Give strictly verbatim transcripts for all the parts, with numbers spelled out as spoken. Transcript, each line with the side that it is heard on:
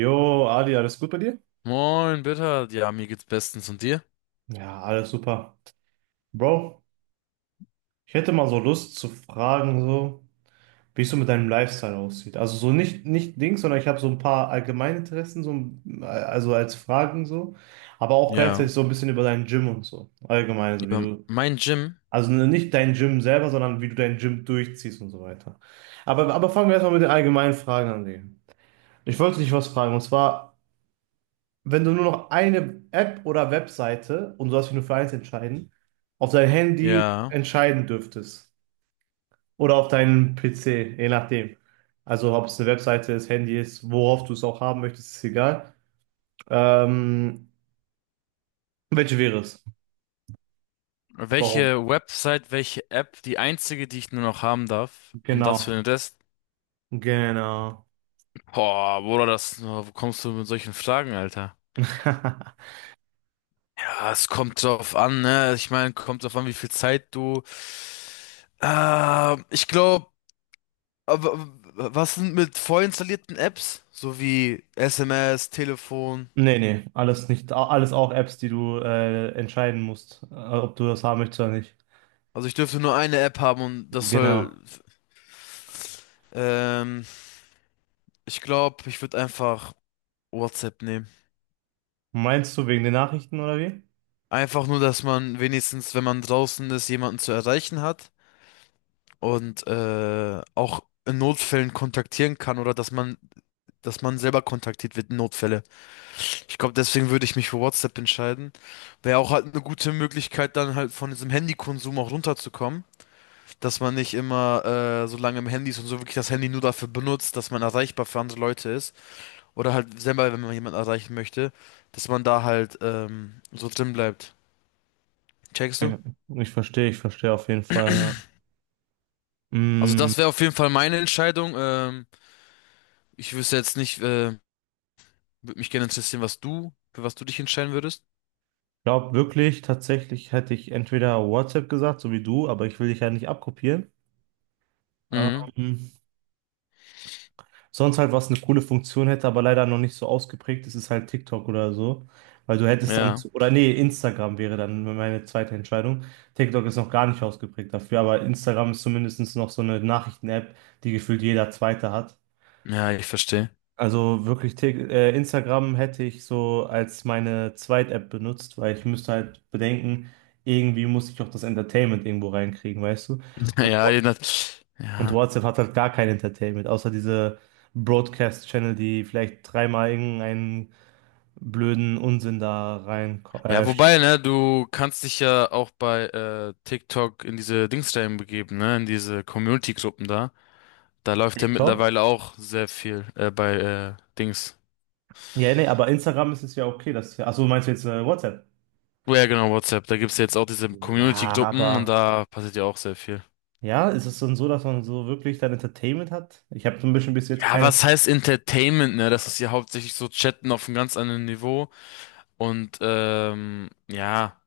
right: Jo, Adi, alles gut bei dir?
left: Moin, bitte. Ja, mir geht's bestens. Und dir?
right: Ja, alles super. Bro, ich hätte mal so Lust zu fragen, so, wie es so mit deinem Lifestyle aussieht. Also so nicht, nicht Dings, sondern ich habe so ein paar Allgemeininteressen, so, ein- also als Fragen so, aber auch gleichzeitig
left: Ja.
right: so ein bisschen über dein Gym und so. Allgemein, so wie
left: Über
right: du,
left: mein Gym?
right: also nicht dein Gym selber, sondern wie du dein Gym durchziehst und so weiter. Aber, aber fangen wir erstmal mit den allgemeinen Fragen an, Digga. Ich wollte dich was fragen, und zwar, wenn du nur noch eine App oder Webseite, und du darfst dich nur für eins entscheiden, auf dein Handy
left: Ja.
right: entscheiden dürftest. Oder auf deinen P C, je nachdem. Also ob es eine Webseite ist, Handy ist, worauf du es auch haben möchtest, ist egal. Ähm, welche wäre es? Warum?
left: Welche Website, welche App, die einzige, die ich nur noch haben darf? Und das für
right: Genau.
left: den Rest?
right: Genau.
left: Boah, Bruder, das, wo kommst du mit solchen Fragen, Alter? Ja, es kommt drauf an, ne? Ich meine, kommt drauf an, wie viel Zeit du. Äh, ich glaube, was sind mit vorinstallierten Apps? So wie S M S, Telefon.
right: Nee, nee, alles nicht, alles auch Apps, die du äh, entscheiden musst, äh, ob du das haben möchtest oder nicht.
left: Also ich dürfte nur eine App haben und das soll.
right: Genau.
left: Ähm, Ich glaube, ich würde einfach WhatsApp nehmen.
right: Meinst du wegen den Nachrichten oder wie?
left: Einfach nur, dass man wenigstens, wenn man draußen ist, jemanden zu erreichen hat und äh, auch in Notfällen kontaktieren kann oder dass man, dass man selber kontaktiert wird in Notfälle. Ich glaube, deswegen würde ich mich für WhatsApp entscheiden. Wäre auch halt eine gute Möglichkeit, dann halt von diesem Handykonsum auch runterzukommen, dass man nicht immer äh, so lange im Handy ist und so wirklich das Handy nur dafür benutzt, dass man erreichbar für andere Leute ist. Oder halt selber, wenn man jemanden erreichen möchte, dass man da halt ähm, so drin bleibt. Checkst du?
right: Ja, ich verstehe, ich verstehe auf jeden Fall. Ja.
left: Also
right: Mm,
left: das wäre auf jeden Fall meine Entscheidung. Ähm, ich wüsste jetzt nicht, äh, würde mich gerne interessieren, was du, für was du dich entscheiden würdest.
right: glaub wirklich, tatsächlich hätte ich entweder WhatsApp gesagt, so wie du, aber ich will dich ja nicht abkopieren.
left: Mhm.
right: Ähm, sonst halt, was eine coole Funktion hätte, aber leider noch nicht so ausgeprägt ist, ist halt TikTok oder so. Weil du hättest dann,
left: Ja.
right: oder nee, Instagram wäre dann meine zweite Entscheidung. TikTok ist noch gar nicht ausgeprägt dafür, aber Instagram ist zumindest noch so eine Nachrichten-App, die gefühlt jeder Zweite hat.
left: Ja, ich verstehe.
right: Also wirklich Tik- äh, Instagram hätte ich so als meine Zweit-App benutzt, weil ich müsste halt bedenken, irgendwie muss ich auch das Entertainment irgendwo reinkriegen, weißt du? Und,
left: Ja,
right: Wa-
left: je nach-
right: und
left: ja.
right: WhatsApp hat halt gar kein Entertainment, außer diese Broadcast-Channel, die vielleicht dreimal irgendeinen blöden Unsinn da rein
left: Ja,
right: äh,
left: wobei, ne, du kannst dich ja auch bei äh, TikTok in diese Dings reinbegeben, ne, in diese Community-Gruppen da. Da läuft ja
right: TikTok.
left: mittlerweile auch sehr viel äh, bei äh, Dings.
right: Ja, nee, aber Instagram ist es ja okay, dass achso, meinst du jetzt äh, WhatsApp?
left: Ja, genau, WhatsApp. Da gibt's jetzt auch diese
right: Ja,
left: Community-Gruppen und
right: aber
left: da passiert ja auch sehr viel.
right: ja, ist es dann so, dass man so wirklich dann Entertainment hat? Ich habe so ein bisschen bis jetzt
left: Ja,
right: keine.
left: was heißt Entertainment, ne? Das ist ja hauptsächlich so Chatten auf einem ganz anderen Niveau. Und ähm, ja.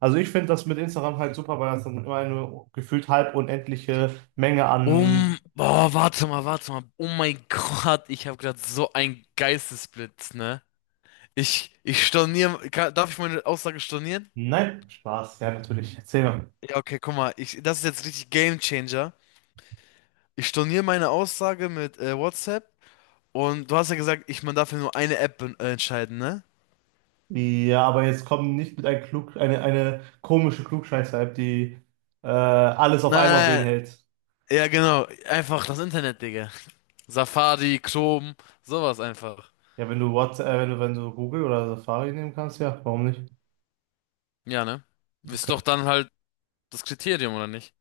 right: Also ich finde das mit Instagram halt super, weil das dann immer eine gefühlt halb unendliche Menge an...
left: Um. Boah, warte mal, warte mal. Oh mein Gott, ich habe gerade so einen Geistesblitz, ne? Ich, ich storniere. Kann, darf ich meine Aussage stornieren?
right: Nein, Spaß, ja natürlich, erzähl mal.
left: Ja, okay, guck mal, ich, das ist jetzt richtig Game Changer. Ich storniere meine Aussage mit äh, WhatsApp, und du hast ja gesagt, ich, man darf ja nur eine App ben- äh, entscheiden, ne?
right: Ja, aber jetzt kommen nicht mit ein Klug, eine, eine komische Klugscheißer-App, die äh, alles auf einmal
left: Nein.
right: beinhält.
left: Ja, genau. Einfach das Internet, Digga. Safari, Chrome, sowas einfach.
right: Ja, wenn du WhatsApp, äh, wenn du, wenn du Google oder Safari nehmen kannst, ja, warum nicht?
left: Ja, ne?
right: Du
left: Ist doch
right: könnt-
left: dann halt das Kriterium, oder nicht?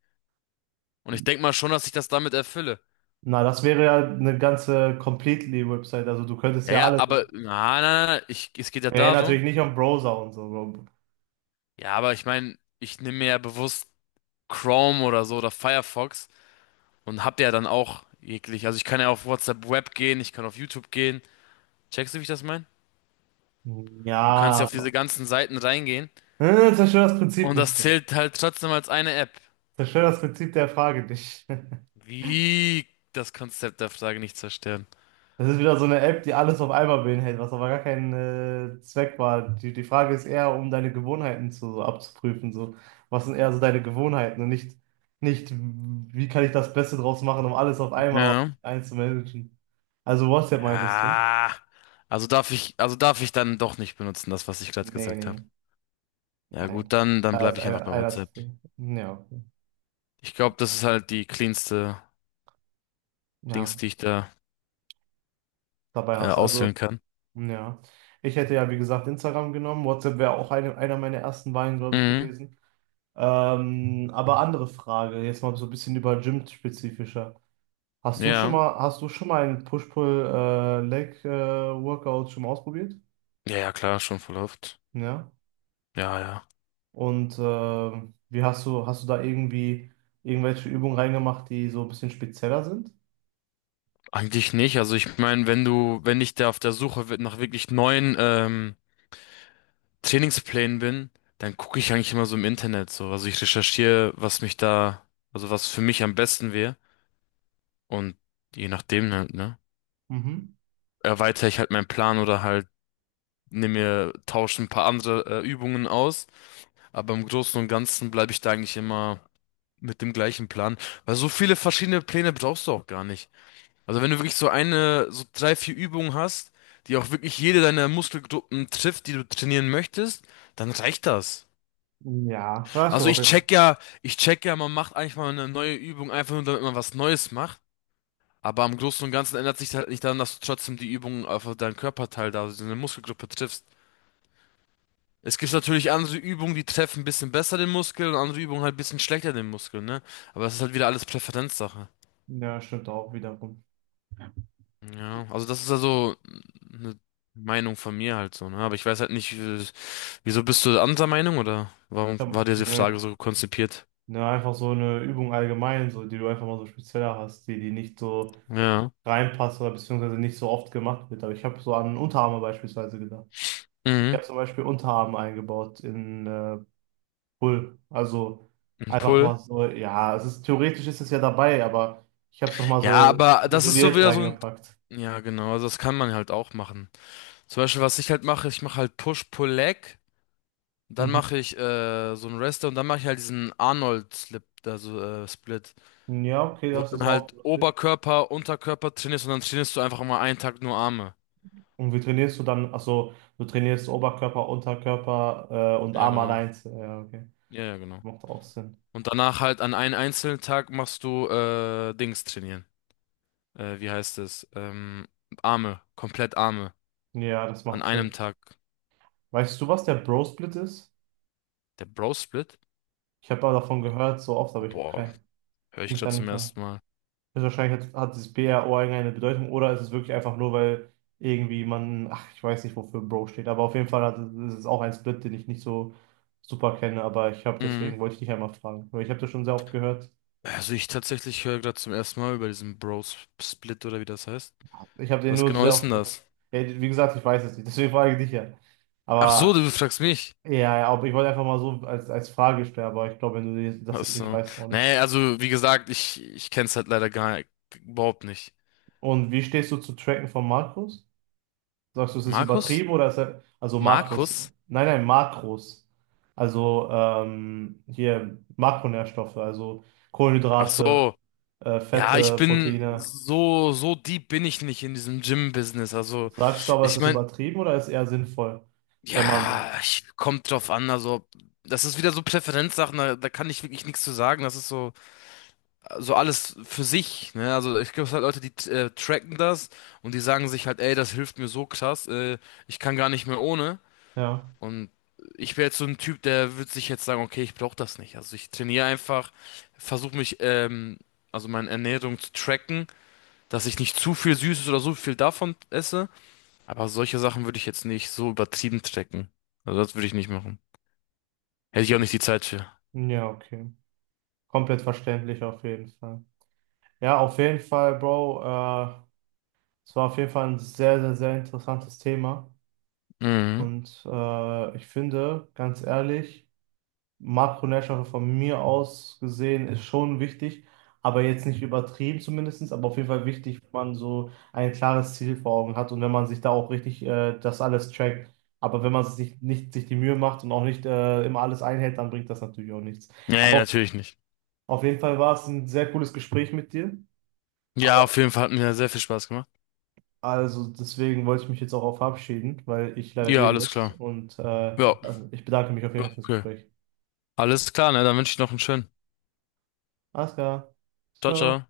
left: Und ich denk mal schon, dass ich das damit erfülle.
right: Na, das wäre ja eine ganze Completely-Website, also du könntest
left: Ja,
right: ja
left: ja,
right: alles.
left: aber, na, na, na, ich, es geht ja
right: Ja, natürlich
left: darum.
right: nicht am Browser und so.
left: Ja, aber ich meine, ich nehme mir ja bewusst Chrome oder so oder Firefox und hab ja dann auch jeglich. Also ich kann ja auf WhatsApp Web gehen, ich kann auf YouTube gehen. Checkst du, wie ich das meine? Du kannst
right: Ja,
left: ja auf
right: aber-
left: diese ganzen Seiten reingehen
right: äh, zerstör das Prinzip
left: und
right: nicht.
left: das zählt halt trotzdem als eine App.
right: Zerstör das Prinzip der Frage nicht.
left: Wie das Konzept der Frage nicht zerstören.
right: Das ist wieder so eine App, die alles auf einmal beinhält, was aber gar kein äh, Zweck war. Die, die Frage ist eher, um deine Gewohnheiten zu, so abzuprüfen. So. Was sind eher so deine Gewohnheiten und nicht, nicht, wie kann ich das Beste draus machen, um alles auf einmal
left: Ja.
right: einzumanagen. Also WhatsApp meintest du?
left: Ja. Also darf ich, also darf ich dann doch nicht benutzen, das, was ich gerade
right: Nee,
left: gesagt habe.
right: nee,
left: Ja gut,
right: nein.
left: dann, dann
right: Da ist
left: bleibe ich einfach
right: einer,
left: bei
right: einer
left: WhatsApp.
right: zu viel. Ja, okay.
left: Ich glaube, das ist halt die cleanste Dings,
right: Ja,
left: die ich da
right: dabei
left: äh,
right: hast du. Also,
left: auswählen kann.
right: ja. Ich hätte ja, wie gesagt, Instagram genommen. WhatsApp wäre auch eine, einer meiner ersten Wahlen, glaube ich,
left: Mhm.
right: gewesen. Ähm, aber andere Frage, jetzt mal so ein bisschen über Gym spezifischer. Hast du schon
left: Ja.
right: mal, hast du schon mal ein Push-Pull äh, Leg äh, Workout schon mal ausprobiert?
left: Ja, ja, klar, schon voll oft.
right: Ja.
left: Ja, ja.
right: Und ähm, wie hast du, hast du da irgendwie irgendwelche Übungen reingemacht, die so ein bisschen spezieller sind?
left: Eigentlich nicht. Also ich meine, wenn du, wenn ich da auf der Suche wi- nach wirklich neuen ähm, Trainingsplänen bin, dann gucke ich eigentlich immer so im Internet so. Also ich recherchiere, was mich da, also was für mich am besten wäre. Und je nachdem halt, ne?
right: Mhm.
left: Erweitere ich halt meinen Plan oder halt nehme mir, tausche ein paar andere äh, Übungen aus. Aber im Großen und Ganzen bleibe ich da eigentlich immer mit dem gleichen Plan. Weil so viele verschiedene Pläne brauchst du auch gar nicht. Also wenn du wirklich so eine, so drei, vier Übungen hast, die auch wirklich jede deiner Muskelgruppen trifft, die du trainieren möchtest, dann reicht das.
right: Ja, hast du
left: Also
right: auf
left: ich
right: jeden Fall.
left: check ja, ich check ja, man macht eigentlich mal eine neue Übung, einfach nur damit man was Neues macht. Aber im Großen und Ganzen ändert sich halt nicht daran, dass du trotzdem die Übung auf deinen Körperteil da, also deine Muskelgruppe triffst. Es gibt natürlich andere Übungen, die treffen ein bisschen besser den Muskel und andere Übungen halt ein bisschen schlechter den Muskel, ne? Aber das ist halt wieder alles Präferenzsache.
right: Ja, stimmt auch wiederum.
left: Ja, also das ist also eine Meinung von mir halt so, ne? Aber ich weiß halt nicht, wie- wieso bist du anderer Meinung oder warum
right: Ja,
left: war dir diese Frage
right: ne,
left: so konzipiert?
right: ne, einfach so eine Übung allgemein, so die du einfach mal so spezieller hast, die, die nicht so
left: Ja.
right: reinpasst oder beziehungsweise nicht so oft gemacht wird. Aber ich habe so an Unterarme beispielsweise gedacht. Ich
left: Mhm.
right: habe zum Beispiel Unterarme eingebaut in äh, Pull. Also
left: Ein
right: einfach mal
left: Pull.
right: so, ja, es ist theoretisch ist es ja dabei, aber ich habe es nochmal
left: Ja,
right: so
left: aber das ist so
right: isoliert
left: wieder so ein.
right: reingepackt.
left: Ja, genau, also das kann man halt auch machen. Zum Beispiel, was ich halt mache, ich mache halt Push-Pull-Leg, dann
right: Mhm.
left: mache ich äh, so einen Rest Day und dann mache ich halt diesen Arnold-Slip, also äh, Split.
right: Ja, okay,
left: Wo
right: das
left: du
right: ist
left: dann
right: auch
left: halt
right: lustig.
left: Oberkörper, Unterkörper trainierst und dann trainierst du einfach mal einen Tag nur Arme.
right: Und wie trainierst du dann? Achso, du trainierst Oberkörper, Unterkörper äh, und
left: Ja,
right: Arm
left: genau.
right: allein. Ja, okay.
left: Ja, ja, genau.
right: Macht auch Sinn.
left: Und danach halt an einem einzelnen Tag machst du äh, Dings trainieren. Äh, wie heißt es? Ähm, Arme, komplett Arme.
right: Ja, das
left: An
right: macht
left: einem
right: Sinn.
left: Tag.
right: Weißt du, was der Bro-Split ist?
left: Der Bro-Split?
right: Ich habe aber davon gehört, so oft, aber ich habe
left: Boah,
right: keinen.
left: höre
right: Ich kann
left: ich
right: mich da
left: gerade zum
right: nicht sagen.
left: ersten Mal.
right: Also wahrscheinlich hat, hat dieses B R O irgendeine Bedeutung oder ist es wirklich einfach nur, weil irgendwie man, ach, ich weiß nicht, wofür Bro steht, aber auf jeden Fall hat, ist es auch ein Split, den ich nicht so super kenne, aber ich habe deswegen
left: Mhm.
right: wollte ich dich einmal fragen, weil ich habe das schon sehr oft gehört.
left: Also ich tatsächlich höre gerade zum ersten Mal über diesen Bros Split oder wie das heißt.
right: Ich habe den
left: Was
right: nur
left: genau
right: sehr
left: ist denn
right: oft gehört.
left: das?
right: Ja, wie gesagt, ich weiß es nicht, deswegen frage ich dich ja.
left: Ach so,
right: Aber
left: du fragst mich.
right: ja, ja, aber ich wollte einfach mal so als, als Frage stellen, aber ich glaube, wenn du das
left: Ach
right: jetzt nicht
left: so.
right: weißt, auch nicht.
left: Nee, also wie gesagt, ich, ich kenn's halt leider gar überhaupt nicht.
right: Und wie stehst du zu Tracken von Markus? Sagst du, es ist
left: Markus?
right: übertrieben oder ist er, also Makros?
left: Markus?
right: Nein, nein, Makros. Also ähm, hier Makronährstoffe, also
left: Ach
right: Kohlenhydrate,
left: so.
right: äh,
left: Ja, ich
right: Fette,
left: bin
right: Proteine.
left: so, so deep bin ich nicht in diesem Gym-Business. Also,
right: Sagst du aber, es
left: ich
right: ist
left: mein,
right: übertrieben oder ist eher sinnvoll, wenn man
left: ja,
right: so?
left: ich kommt drauf an. Also, das ist wieder so Präferenzsachen, da, da kann ich wirklich nichts zu sagen. Das ist so. So alles für sich, ne? Also ich glaube, es halt Leute, die äh, tracken das und die sagen sich halt, ey, das hilft mir so krass, äh, ich kann gar nicht mehr ohne.
right: Ja,
left: Und ich wäre jetzt so ein Typ, der würde sich jetzt sagen, okay, ich brauche das nicht. Also ich trainiere einfach, versuche mich, ähm, also meine Ernährung zu tracken, dass ich nicht zu viel Süßes oder so viel davon esse. Aber solche Sachen würde ich jetzt nicht so übertrieben tracken. Also das würde ich nicht machen. Hätte ich auch nicht die Zeit für.
right: ja, okay. Komplett verständlich auf jeden Fall. Ja, auf jeden Fall, Bro. Äh, es war auf jeden Fall ein sehr, sehr, sehr interessantes Thema.
left: Mhm.
right: Und äh, ich finde, ganz ehrlich, Makronährstoffe von mir aus gesehen ist schon wichtig, aber jetzt nicht übertrieben zumindest, aber auf jeden Fall wichtig, wenn man so ein klares Ziel vor Augen hat und wenn man sich da auch richtig äh, das alles trackt. Aber wenn man sich nicht sich die Mühe macht und auch nicht äh, immer alles einhält, dann bringt das natürlich auch nichts.
left: Nee,
right: Aber auf
left: natürlich nicht.
right: auf jeden Fall war es ein sehr cooles Gespräch mit dir.
left: Ja,
right: Aber
left: auf jeden Fall hat mir sehr viel Spaß gemacht.
right: also deswegen wollte ich mich jetzt auch auf verabschieden, weil ich leider
left: Ja,
right: gehen
left: alles
right: muss.
left: klar.
right: Und äh,
left: Ja,
right: ich bedanke mich auf jeden Fall fürs
left: okay.
right: Gespräch.
left: Alles klar, ne? Dann wünsche ich noch einen schönen.
right: Alles klar.
left: Ciao,
right: Ciao.
left: ciao.